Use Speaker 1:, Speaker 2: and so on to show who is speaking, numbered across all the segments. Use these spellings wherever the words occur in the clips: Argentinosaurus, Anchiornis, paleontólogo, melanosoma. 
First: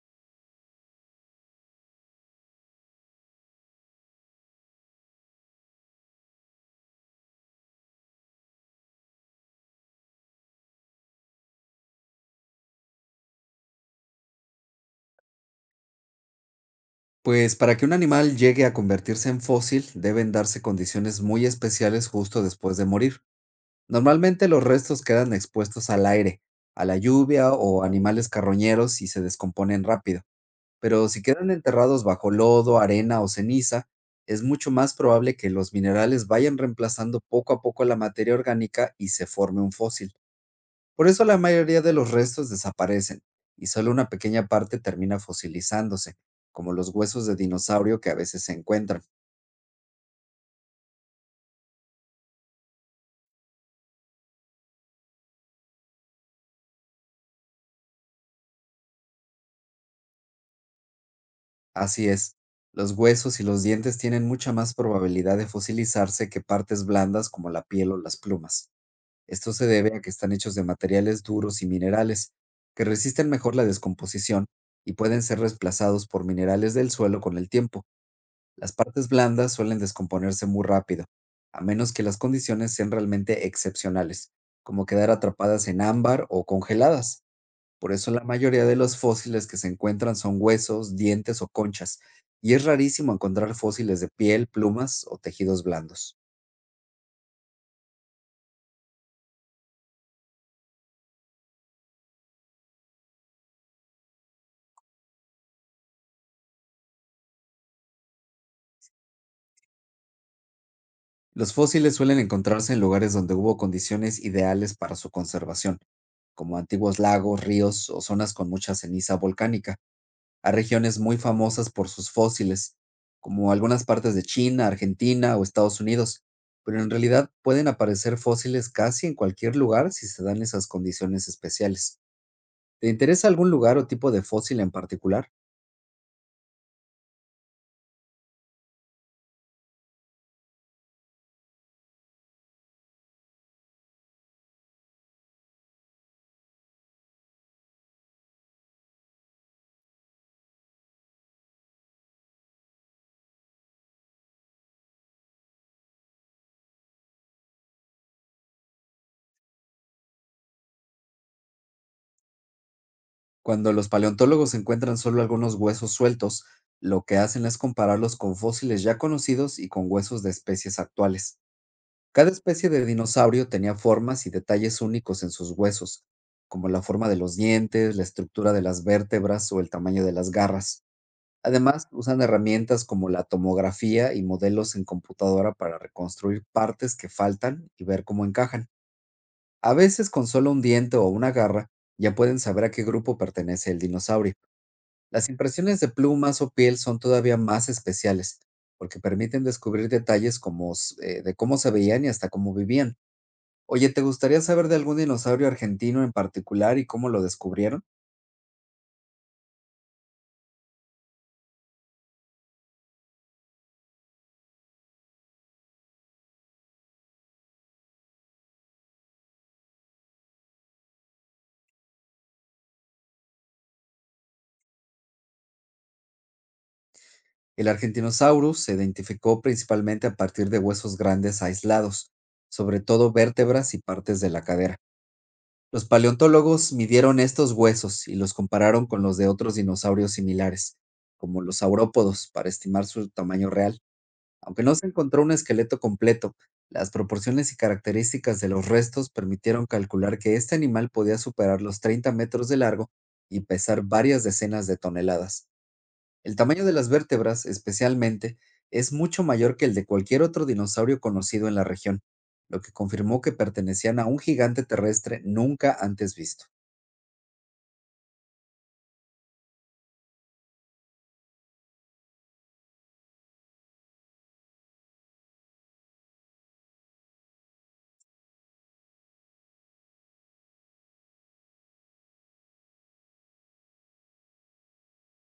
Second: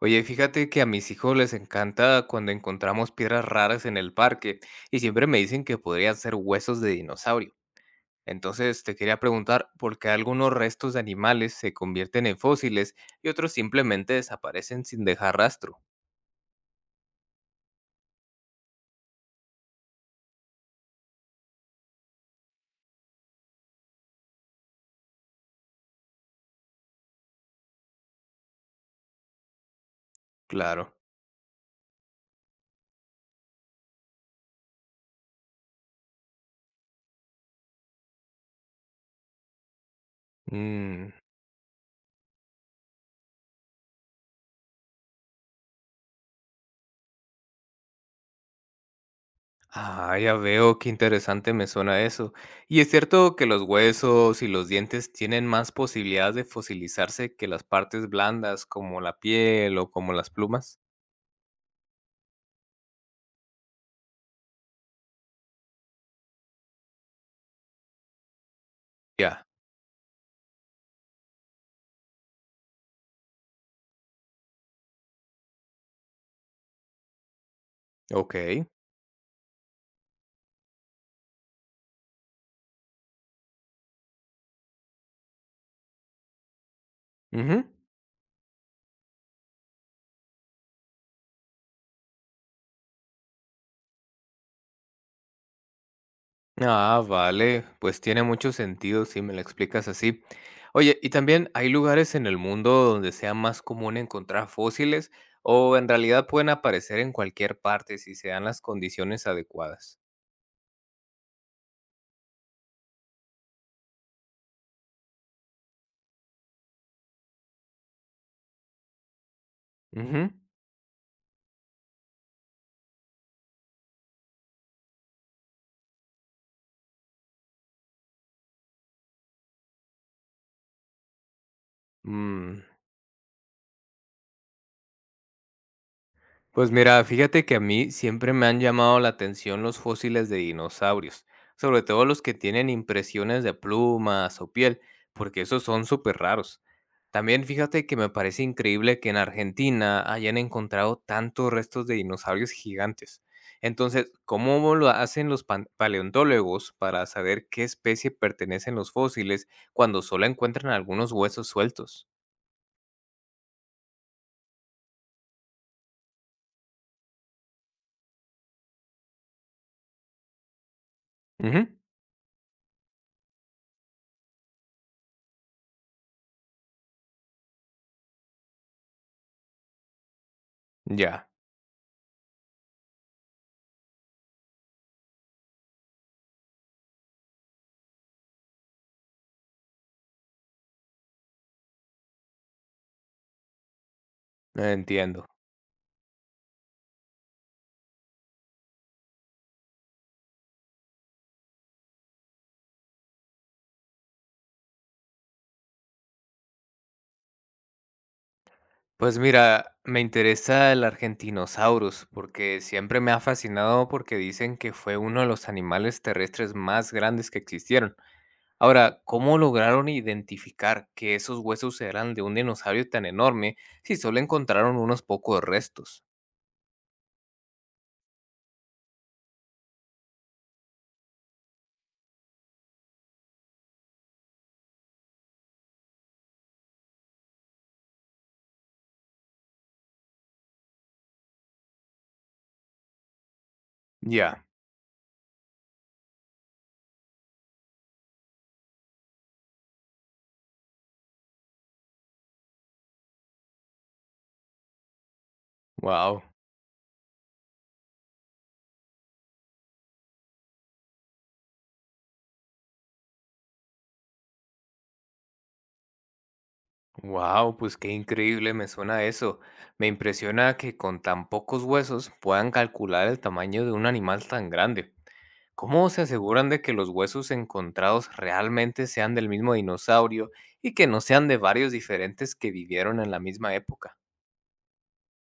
Speaker 1: Oye, fíjate que a mis hijos les encanta cuando encontramos piedras raras en el parque y siempre me dicen que podrían ser huesos de dinosaurio. Entonces te quería preguntar por qué algunos restos de animales se convierten en fósiles y otros simplemente desaparecen sin dejar rastro.
Speaker 2: Pues para que un animal llegue a convertirse en fósil, deben darse condiciones muy especiales justo después de morir. Normalmente los restos quedan expuestos al aire, a la lluvia o animales carroñeros y se descomponen rápido.
Speaker 1: Claro.
Speaker 2: Pero si quedan enterrados bajo lodo, arena o ceniza, es mucho más probable que los minerales vayan reemplazando poco a poco la materia orgánica y se forme un fósil. Por
Speaker 1: Mm.
Speaker 2: eso la mayoría de los restos desaparecen y solo una pequeña parte termina fosilizándose, como los huesos de dinosaurio que a veces se encuentran.
Speaker 1: Ah, ya veo, qué interesante me suena eso. Y es cierto que los huesos y los dientes tienen más posibilidades de fosilizarse que las partes blandas como la piel o como las plumas.
Speaker 2: Así es, los huesos y los dientes tienen mucha más probabilidad de fosilizarse que partes blandas como la piel o las plumas.
Speaker 1: Ya,
Speaker 2: Esto se debe a que están hechos de materiales duros y minerales, que resisten mejor la descomposición y pueden ser reemplazados por minerales del suelo con el tiempo.
Speaker 1: ok.
Speaker 2: Las partes blandas suelen descomponerse muy rápido, a menos que las condiciones sean realmente excepcionales, como quedar atrapadas en ámbar o congeladas.
Speaker 1: Ujú.
Speaker 2: Por eso la mayoría de los fósiles que se encuentran son huesos, dientes o conchas, y es rarísimo encontrar fósiles de piel, plumas o tejidos blandos.
Speaker 1: Ah, vale, pues tiene mucho sentido si me lo explicas así. Oye, ¿y también hay lugares en el mundo donde sea más común encontrar fósiles o en realidad pueden aparecer en cualquier parte si se dan las condiciones adecuadas?
Speaker 2: Los fósiles suelen encontrarse en lugares donde hubo condiciones ideales para su conservación, como antiguos lagos, ríos o zonas con mucha ceniza volcánica.
Speaker 1: Ujú.
Speaker 2: A regiones muy famosas por sus fósiles, como algunas partes de China, Argentina o Estados Unidos, pero en realidad pueden aparecer fósiles casi en cualquier lugar si se dan esas condiciones especiales.
Speaker 1: Mm.
Speaker 2: ¿Te interesa algún lugar o tipo de fósil en particular?
Speaker 1: Pues mira, fíjate que a mí siempre me han llamado la atención los fósiles de dinosaurios, sobre todo los que tienen impresiones de plumas o piel, porque esos son súper raros. También fíjate que me parece increíble que en Argentina hayan encontrado tantos restos de dinosaurios gigantes. Entonces, ¿cómo lo hacen los paleontólogos para saber qué especie pertenecen los fósiles cuando solo encuentran algunos huesos sueltos?
Speaker 2: Cuando los paleontólogos encuentran solo algunos huesos sueltos, lo que hacen es compararlos con fósiles ya conocidos y con huesos de especies actuales.
Speaker 1: Ujú.
Speaker 2: Cada especie de dinosaurio tenía formas y detalles únicos en sus huesos, como la forma de los dientes, la estructura de las vértebras o el tamaño de las garras.
Speaker 1: Ya,
Speaker 2: Además, usan herramientas como la tomografía y modelos en computadora para reconstruir partes que faltan y ver cómo encajan. A veces, con solo un diente o una garra, ya pueden saber a qué grupo pertenece el dinosaurio.
Speaker 1: entiendo.
Speaker 2: Las impresiones de plumas o piel son todavía más especiales, porque permiten descubrir detalles como, de cómo se veían y hasta cómo vivían. Oye, ¿te gustaría saber de algún dinosaurio argentino en particular y cómo lo descubrieron?
Speaker 1: Pues mira, me interesa el Argentinosaurus porque siempre me ha fascinado porque dicen que fue uno de los animales terrestres más grandes que existieron. Ahora, ¿cómo lograron identificar que esos huesos eran de un dinosaurio tan enorme si solo encontraron unos pocos restos?
Speaker 2: El Argentinosaurus se identificó principalmente a partir de huesos grandes aislados, sobre todo vértebras y partes de la cadera. Los paleontólogos midieron estos huesos y los compararon con los de otros dinosaurios similares, como los saurópodos, para estimar su tamaño real.
Speaker 1: Ya,
Speaker 2: Aunque no se encontró un esqueleto completo, las proporciones y características de los restos permitieron calcular que este animal podía superar los 30 metros de largo y pesar varias decenas de toneladas.
Speaker 1: wow.
Speaker 2: El tamaño de las vértebras, especialmente, es mucho mayor que el de cualquier otro dinosaurio conocido en la región, lo que confirmó que pertenecían a un gigante terrestre nunca antes visto.
Speaker 1: Wow, pues qué increíble me suena eso. Me impresiona que con tan pocos huesos puedan calcular el tamaño de un animal tan grande. ¿Cómo se aseguran de que los huesos encontrados realmente sean del mismo dinosaurio y que no sean de varios diferentes que vivieron en la misma época?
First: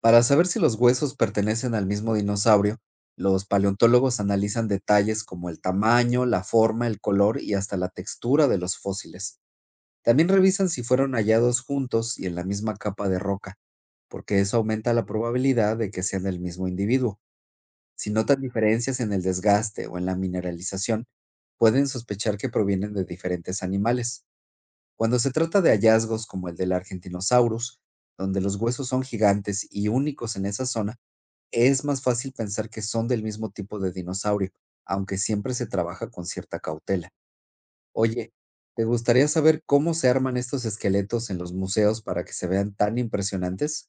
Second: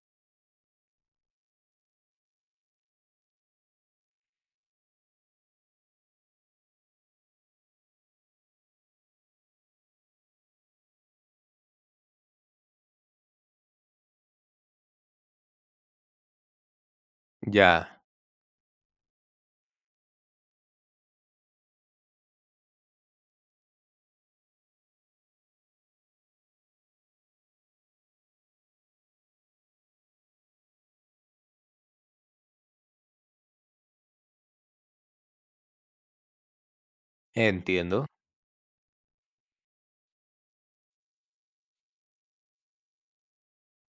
Speaker 2: Para saber si los huesos pertenecen al mismo dinosaurio, los paleontólogos analizan detalles como el tamaño, la forma, el color y hasta la textura de los fósiles. También revisan si fueron hallados juntos y en la misma capa de roca, porque eso aumenta la probabilidad de que sean del mismo individuo.
Speaker 1: Ya,
Speaker 2: Si notan diferencias en el desgaste o en la mineralización, pueden sospechar que provienen de diferentes animales. Cuando se trata de hallazgos como el del Argentinosaurus, donde los huesos son gigantes y únicos en esa zona, es más fácil pensar que son del mismo tipo de dinosaurio, aunque siempre se trabaja con cierta cautela.
Speaker 1: entiendo.
Speaker 2: Oye, ¿te gustaría saber cómo se arman estos esqueletos en los museos para que se vean tan impresionantes?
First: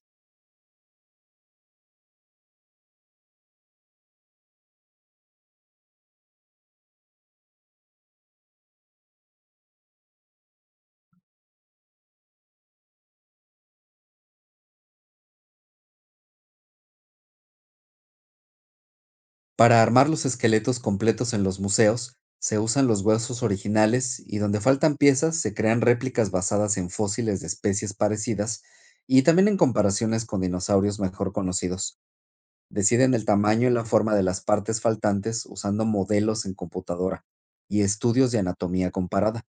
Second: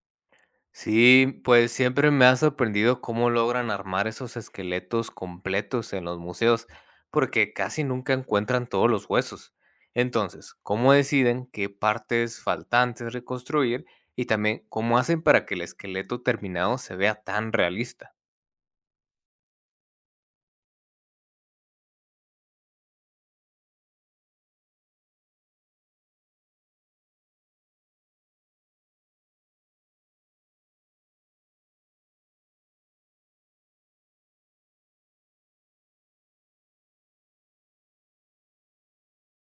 Speaker 1: Sí, pues siempre me ha sorprendido cómo logran armar esos esqueletos completos en los museos, porque casi nunca encuentran todos los huesos. Entonces, ¿cómo deciden qué partes faltantes reconstruir y también cómo hacen para que el esqueleto terminado se vea tan realista?
Speaker 2: Para armar los esqueletos completos en los museos, se usan los huesos originales y donde faltan piezas se crean réplicas basadas en fósiles de especies parecidas y también en comparaciones con dinosaurios mejor conocidos. Deciden el tamaño y la forma de las partes faltantes usando modelos en computadora y estudios de anatomía comparada.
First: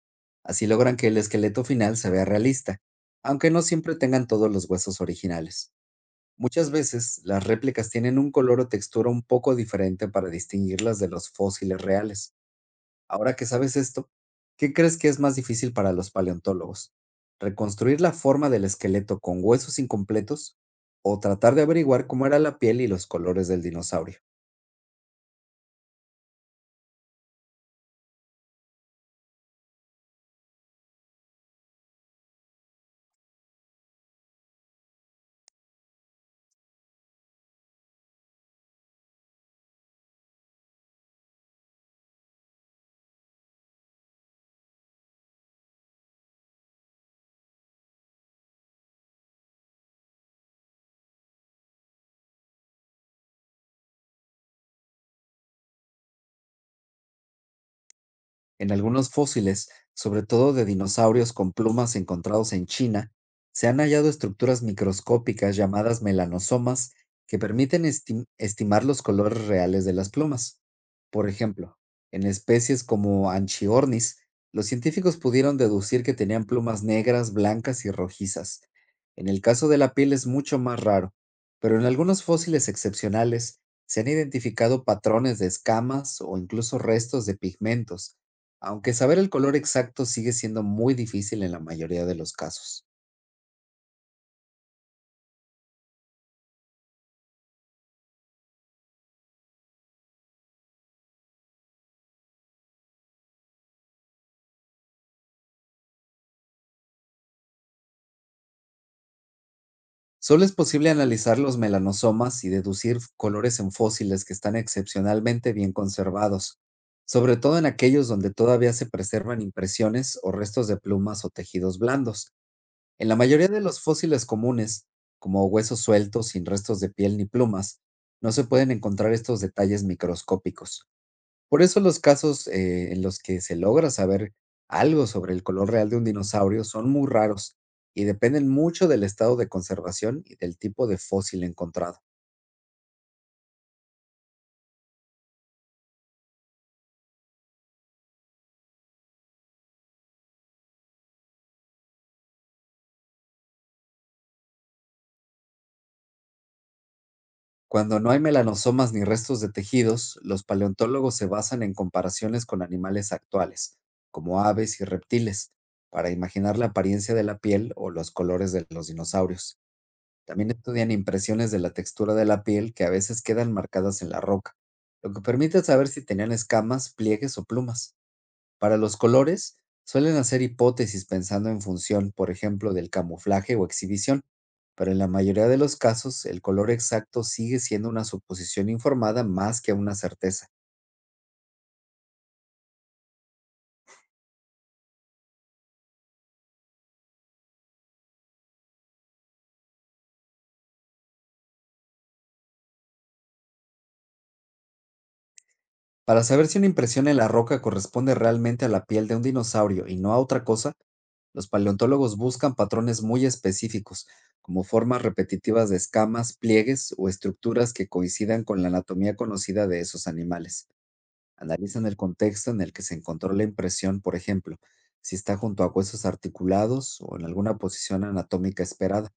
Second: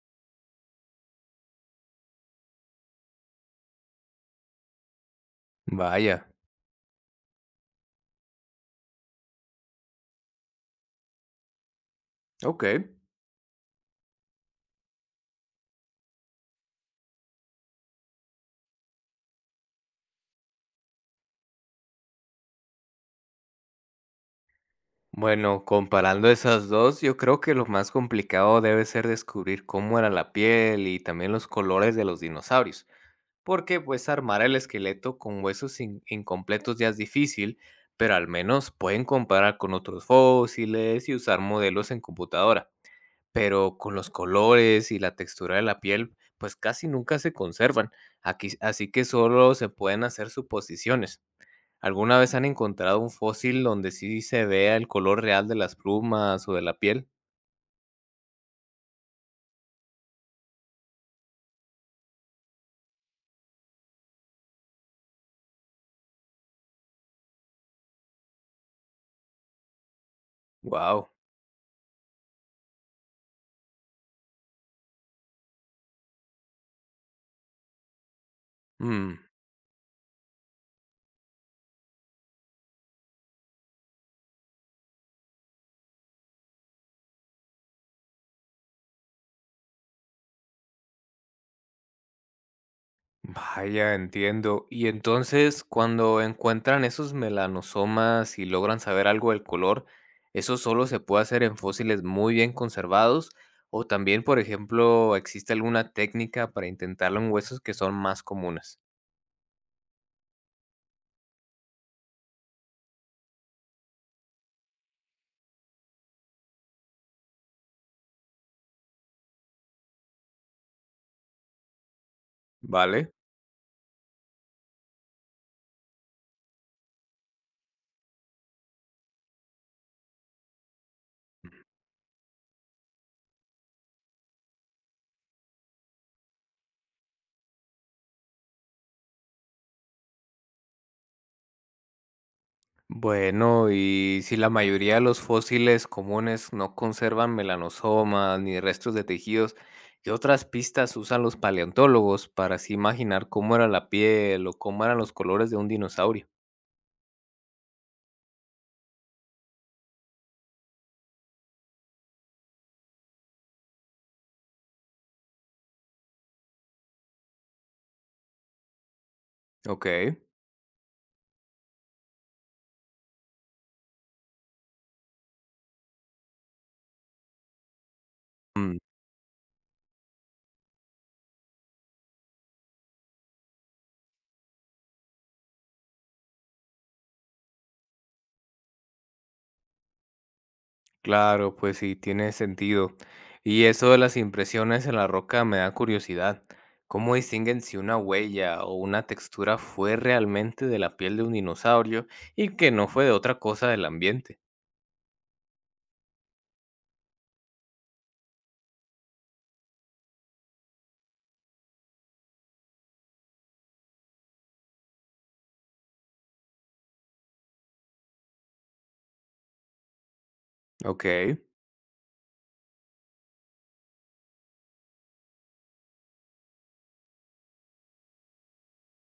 Speaker 2: Así logran que el esqueleto final se vea realista, aunque no siempre tengan todos los huesos originales.
Speaker 1: Vaya,
Speaker 2: Muchas veces las réplicas tienen un color o textura un poco diferente para distinguirlas de los fósiles reales.
Speaker 1: ok.
Speaker 2: Ahora que sabes esto, ¿qué crees que es más difícil para los paleontólogos? ¿Reconstruir la forma del esqueleto con huesos incompletos o tratar de averiguar cómo era la piel y los colores del dinosaurio?
Speaker 1: Bueno, comparando esas dos, yo creo que lo más complicado debe ser descubrir cómo era la piel y también los colores de los dinosaurios, porque pues armar el esqueleto con huesos incompletos ya es difícil, pero al menos pueden comparar con otros fósiles y usar modelos en computadora. Pero con los colores y la textura de la piel, pues casi nunca se conservan, aquí, así que solo se pueden hacer suposiciones. ¿Alguna vez han encontrado un fósil donde sí se vea el color real de las plumas o de la piel?
Speaker 2: En algunos fósiles, sobre todo de dinosaurios con plumas encontrados en China, se han hallado estructuras microscópicas llamadas melanosomas que permiten estimar los colores reales de las plumas.
Speaker 1: Wow.
Speaker 2: Por ejemplo, en especies como Anchiornis, los científicos pudieron deducir que tenían plumas negras, blancas y rojizas. En el caso de la piel es mucho más raro, pero en algunos fósiles excepcionales se han identificado patrones de escamas o incluso restos de pigmentos, aunque saber el color exacto sigue siendo muy difícil en la mayoría de los casos.
Speaker 1: Vaya, entiendo. Y entonces, cuando encuentran esos melanosomas y logran saber algo del color, ¿eso solo se puede hacer en fósiles muy bien conservados? O también, por ejemplo, ¿existe alguna técnica para intentarlo en huesos que son más comunes?
Speaker 2: Solo es posible analizar los melanosomas y deducir colores en fósiles que están excepcionalmente bien conservados, sobre todo en aquellos donde todavía se preservan impresiones o restos de plumas o tejidos blandos. En
Speaker 1: ¿Vale?
Speaker 2: la mayoría de los fósiles comunes, como huesos sueltos sin restos de piel ni plumas, no se pueden encontrar estos detalles microscópicos. Por eso los casos, en los que se logra saber algo sobre el color real de un dinosaurio son muy raros y dependen mucho del estado de conservación y del tipo de fósil encontrado.
Speaker 1: Bueno, y si la mayoría de los fósiles comunes no conservan melanosomas ni restos de tejidos, ¿qué otras pistas usan los paleontólogos para así imaginar cómo era la piel o cómo eran los colores de un dinosaurio?
Speaker 2: Cuando no hay melanosomas ni restos de tejidos, los paleontólogos se basan en comparaciones con animales actuales, como aves y reptiles, para imaginar la apariencia de la piel o los colores de los dinosaurios.
Speaker 1: Ok.
Speaker 2: También estudian impresiones de la textura de la piel que a veces quedan marcadas en la roca, lo que permite saber si tenían escamas, pliegues o plumas. Para
Speaker 1: Mm,
Speaker 2: los colores, suelen hacer hipótesis pensando en función, por ejemplo, del camuflaje o exhibición, pero en la mayoría de los casos el color exacto sigue siendo una suposición informada más que una certeza.
Speaker 1: claro, pues sí, tiene sentido. Y eso de las impresiones en la roca me da curiosidad. ¿Cómo distinguen si una huella o una textura fue realmente de la piel de un dinosaurio y que no fue de otra cosa del ambiente?
Speaker 2: Para saber si una impresión en la roca corresponde realmente a la piel de un dinosaurio y no a otra cosa, los paleontólogos buscan patrones muy específicos, como formas repetitivas de escamas, pliegues o estructuras que coincidan con la anatomía conocida de esos animales.
Speaker 1: Ok.
Speaker 2: Analizan el contexto en el que se encontró la impresión, por ejemplo, si está junto a huesos articulados o en alguna posición anatómica esperada.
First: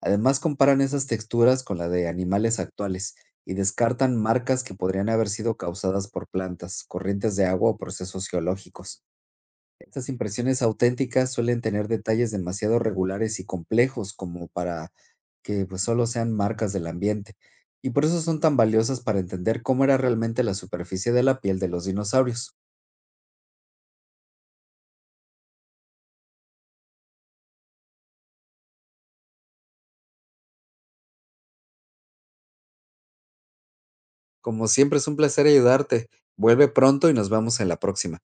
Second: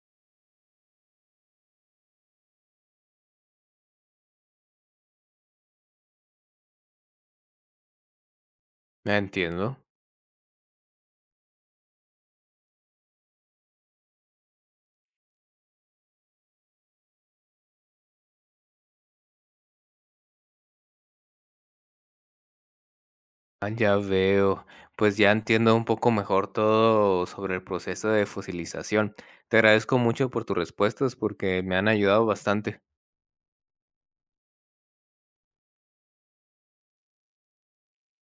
Speaker 2: Además, comparan esas texturas con la de animales actuales y descartan marcas que podrían haber sido causadas por plantas, corrientes de agua o procesos geológicos.
Speaker 1: Ah, entiendo.
Speaker 2: Estas impresiones auténticas suelen tener detalles demasiado regulares y complejos como para que, pues, solo sean marcas del ambiente, y por eso son tan valiosas para entender cómo era realmente la superficie de la piel de los dinosaurios.
Speaker 1: Ah, ya veo. Pues ya entiendo un poco mejor todo sobre el proceso de fosilización. Te agradezco mucho por tus respuestas porque me han ayudado bastante.
Speaker 2: Como siempre, es un placer ayudarte. Vuelve pronto y nos vemos en la próxima.